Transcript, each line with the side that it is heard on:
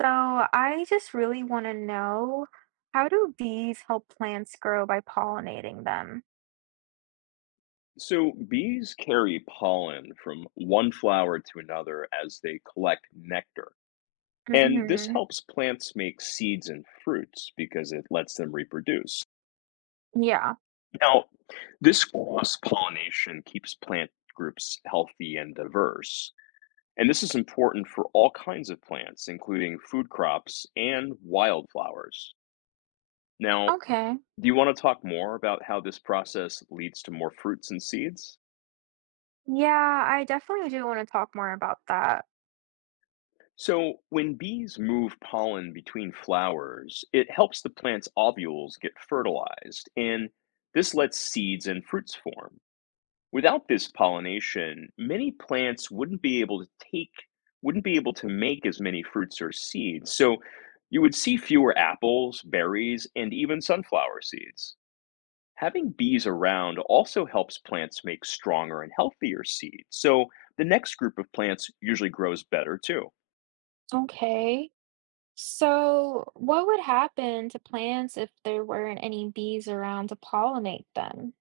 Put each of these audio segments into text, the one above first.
right: So I just really want to know how do bees help plants grow by pollinating them?
left: So bees carry pollen from one flower to another as they collect nectar. And this
right: Hmm.
left: helps plants make seeds and fruits because it lets them reproduce.
right: Yeah.
left: Now, this cross pollination keeps plant groups healthy and diverse. And this is important for all kinds of plants, including food crops and wildflowers. Now,
right: Okay.
left: do you want to talk more about how this process leads to more fruits and seeds?
right: Yeah, I definitely do want to talk more about that.
left: So, when bees move pollen between flowers, it helps the plant's ovules get fertilized, and this lets seeds and fruits form. Without this pollination, many plants wouldn't be able to take, wouldn't be able to make as many fruits or seeds. So, you would see fewer apples, berries, and even sunflower seeds. Having bees around also helps plants make stronger and healthier seeds. So, the next group of plants usually grows better too.
right: Okay. So what would happen to plants if there weren't any bees around to pollinate them?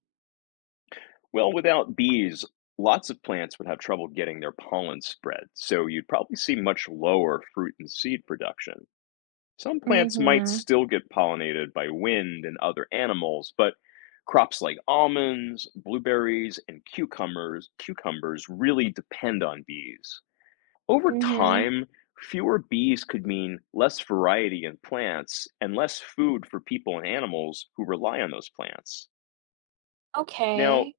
left: Well, without bees, lots of plants would have trouble getting their pollen spread, so you'd probably see much lower fruit and seed production. Some plants might
right: Mm-hmm.
left: still get pollinated by wind and other animals, but crops like almonds, blueberries, and cucumbers really depend on bees. Over
right: Mm-hmm.
left: time, fewer bees could mean less variety in plants and less food for people and animals who rely on those plants. Now,
right: Okay.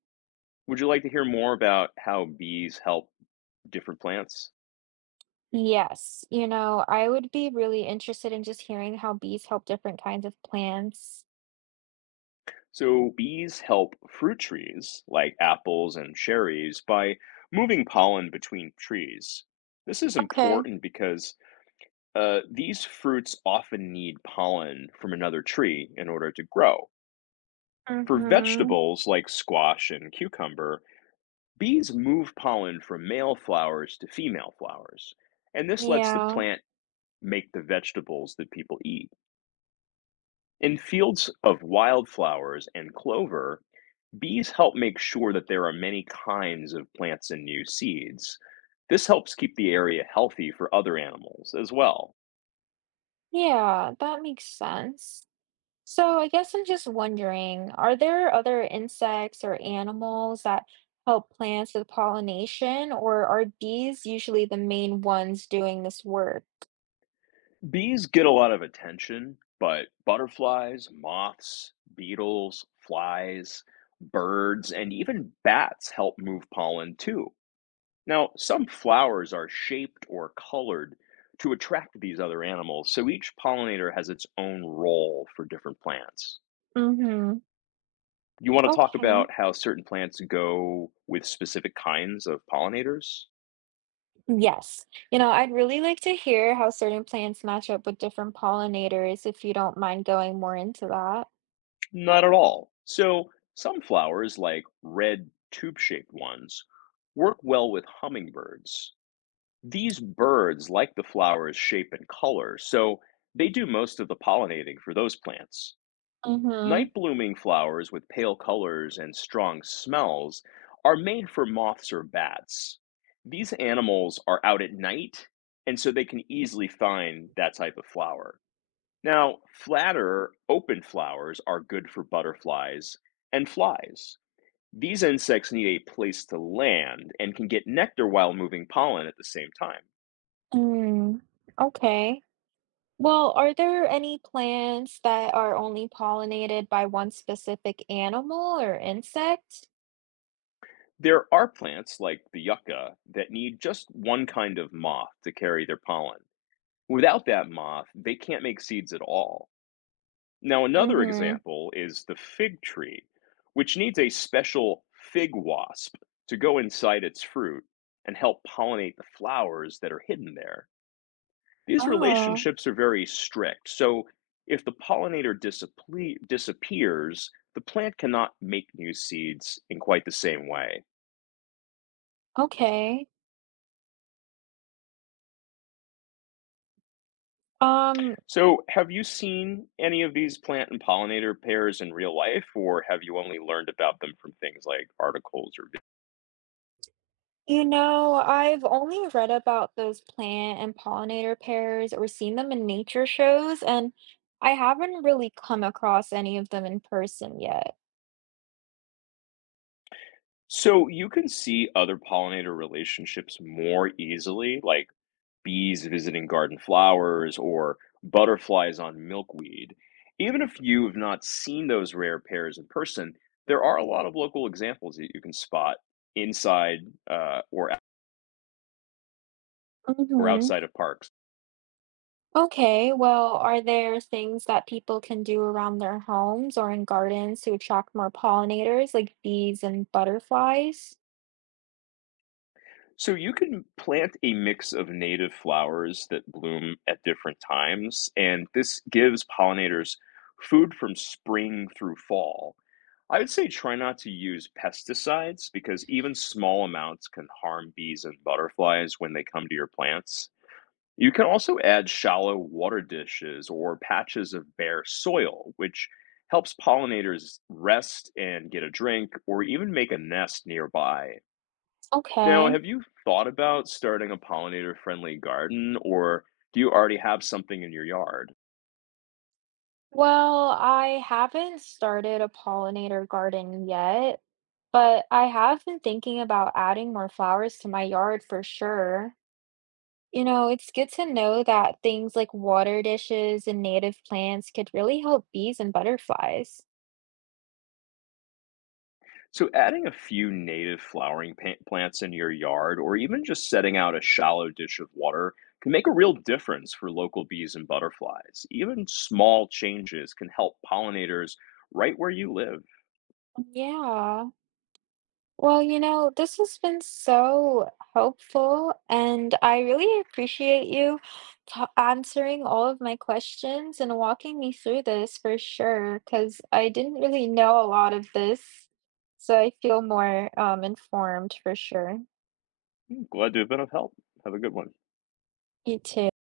left: would you like to hear more about how bees help different plants?
right: Yes, I would be really interested in just hearing how bees help different kinds of plants.
left: So, bees help fruit trees like apples and cherries by moving pollen between trees. This is
right: Okay.
left: important because these fruits often need pollen from another tree in order to grow. For
right: Mm-hmm.
left: vegetables like squash and cucumber, bees move pollen from male flowers to female flowers, and this lets the
right: Yeah,
left: plant make the vegetables that people eat. In fields of wildflowers and clover, bees help make sure that there are many kinds of plants and new seeds. This helps keep the area healthy for other animals as well.
right: yeah, that makes sense. So I guess I'm just wondering, are there other insects or animals that help plants with pollination, or are bees usually the main ones doing this work?
left: Bees get a lot of attention, but butterflies, moths, beetles, flies, birds, and even bats help move pollen too. Now, some flowers are shaped or colored to attract these other animals, so each pollinator has its own role for different plants.
right: Mm-hmm.
left: You want to talk
right: Okay.
left: about how certain plants go with specific kinds of pollinators?
right: Yes. I'd really like to hear how certain plants match up with different pollinators if you don't mind going more into that.
left: Not at all. So, some flowers, like red tube shaped ones, work well with hummingbirds. These birds like the flower's shape and color, so they do most of the pollinating for those plants.
right: Mm-hmm.
left: Night blooming flowers with pale colors and strong smells are made for moths or bats. These animals are out at night, and so they can easily find that type of flower. Now, flatter, open flowers are good for butterflies and flies. These insects need a place to land and can get nectar while moving pollen at the same time.
right: Mm. Okay. Well, are there any plants that are only pollinated by one specific animal or insect?
left: There are plants like the yucca that need just one kind of moth to carry their pollen. Without that moth, they can't make seeds at all. Now, another
right: Mm-hmm.
left: example is the fig tree, which needs a special fig wasp to go inside its fruit and help pollinate the flowers that are hidden there. These
right: Oh,
left: relationships are very strict, so if the disappears, the plant cannot make new seeds in quite the same way.
right: okay. Um,
left: So, have you seen any of these plant and pollinator pairs in real life, or have you only learned about them from things like articles or? Videos?
right: I've only read about those plant and pollinator pairs or seen them in nature shows, and I haven't really come across any of them in person yet.
left: So, you can see other pollinator relationships more easily, like bees visiting garden flowers or butterflies on milkweed. Even if you have not seen those rare pairs in person, there are a lot of local examples that you can spot inside uh, or or
right: Mm-hmm.
left: outside of parks.
right: Okay, well, are there things that people can do around their homes or in gardens to attract more pollinators, like bees and butterflies?
left: So you can plant a mix of native flowers that bloom at different times, and this gives pollinators food from spring through fall. I would say try not to use pesticides because even small amounts can harm bees and butterflies when they come to your plants. You can also add shallow water dishes or patches of bare soil, which helps pollinators rest and get a drink or even make a nest nearby. Now,
right: Okay.
left: have you thought about starting a pollinator-friendly garden, or do you already have something in your yard?
right: Well, I haven't started a pollinator garden yet, but I have been thinking about adding more flowers to my yard for sure. It's good to know that things like water dishes and native plants could really help bees and butterflies.
left: So, adding a few plants in your yard, or even just setting out a shallow dish of water, can make a real difference for local bees and butterflies. Even small changes can help pollinators right where you live.
right: Yeah. Well, this has been so helpful, and I really appreciate you ta answering all of my questions and walking me through this for sure, because I didn't really know a lot of this. So I feel more informed for sure.
left: Glad to have been of help. Have a good one.
right: You too.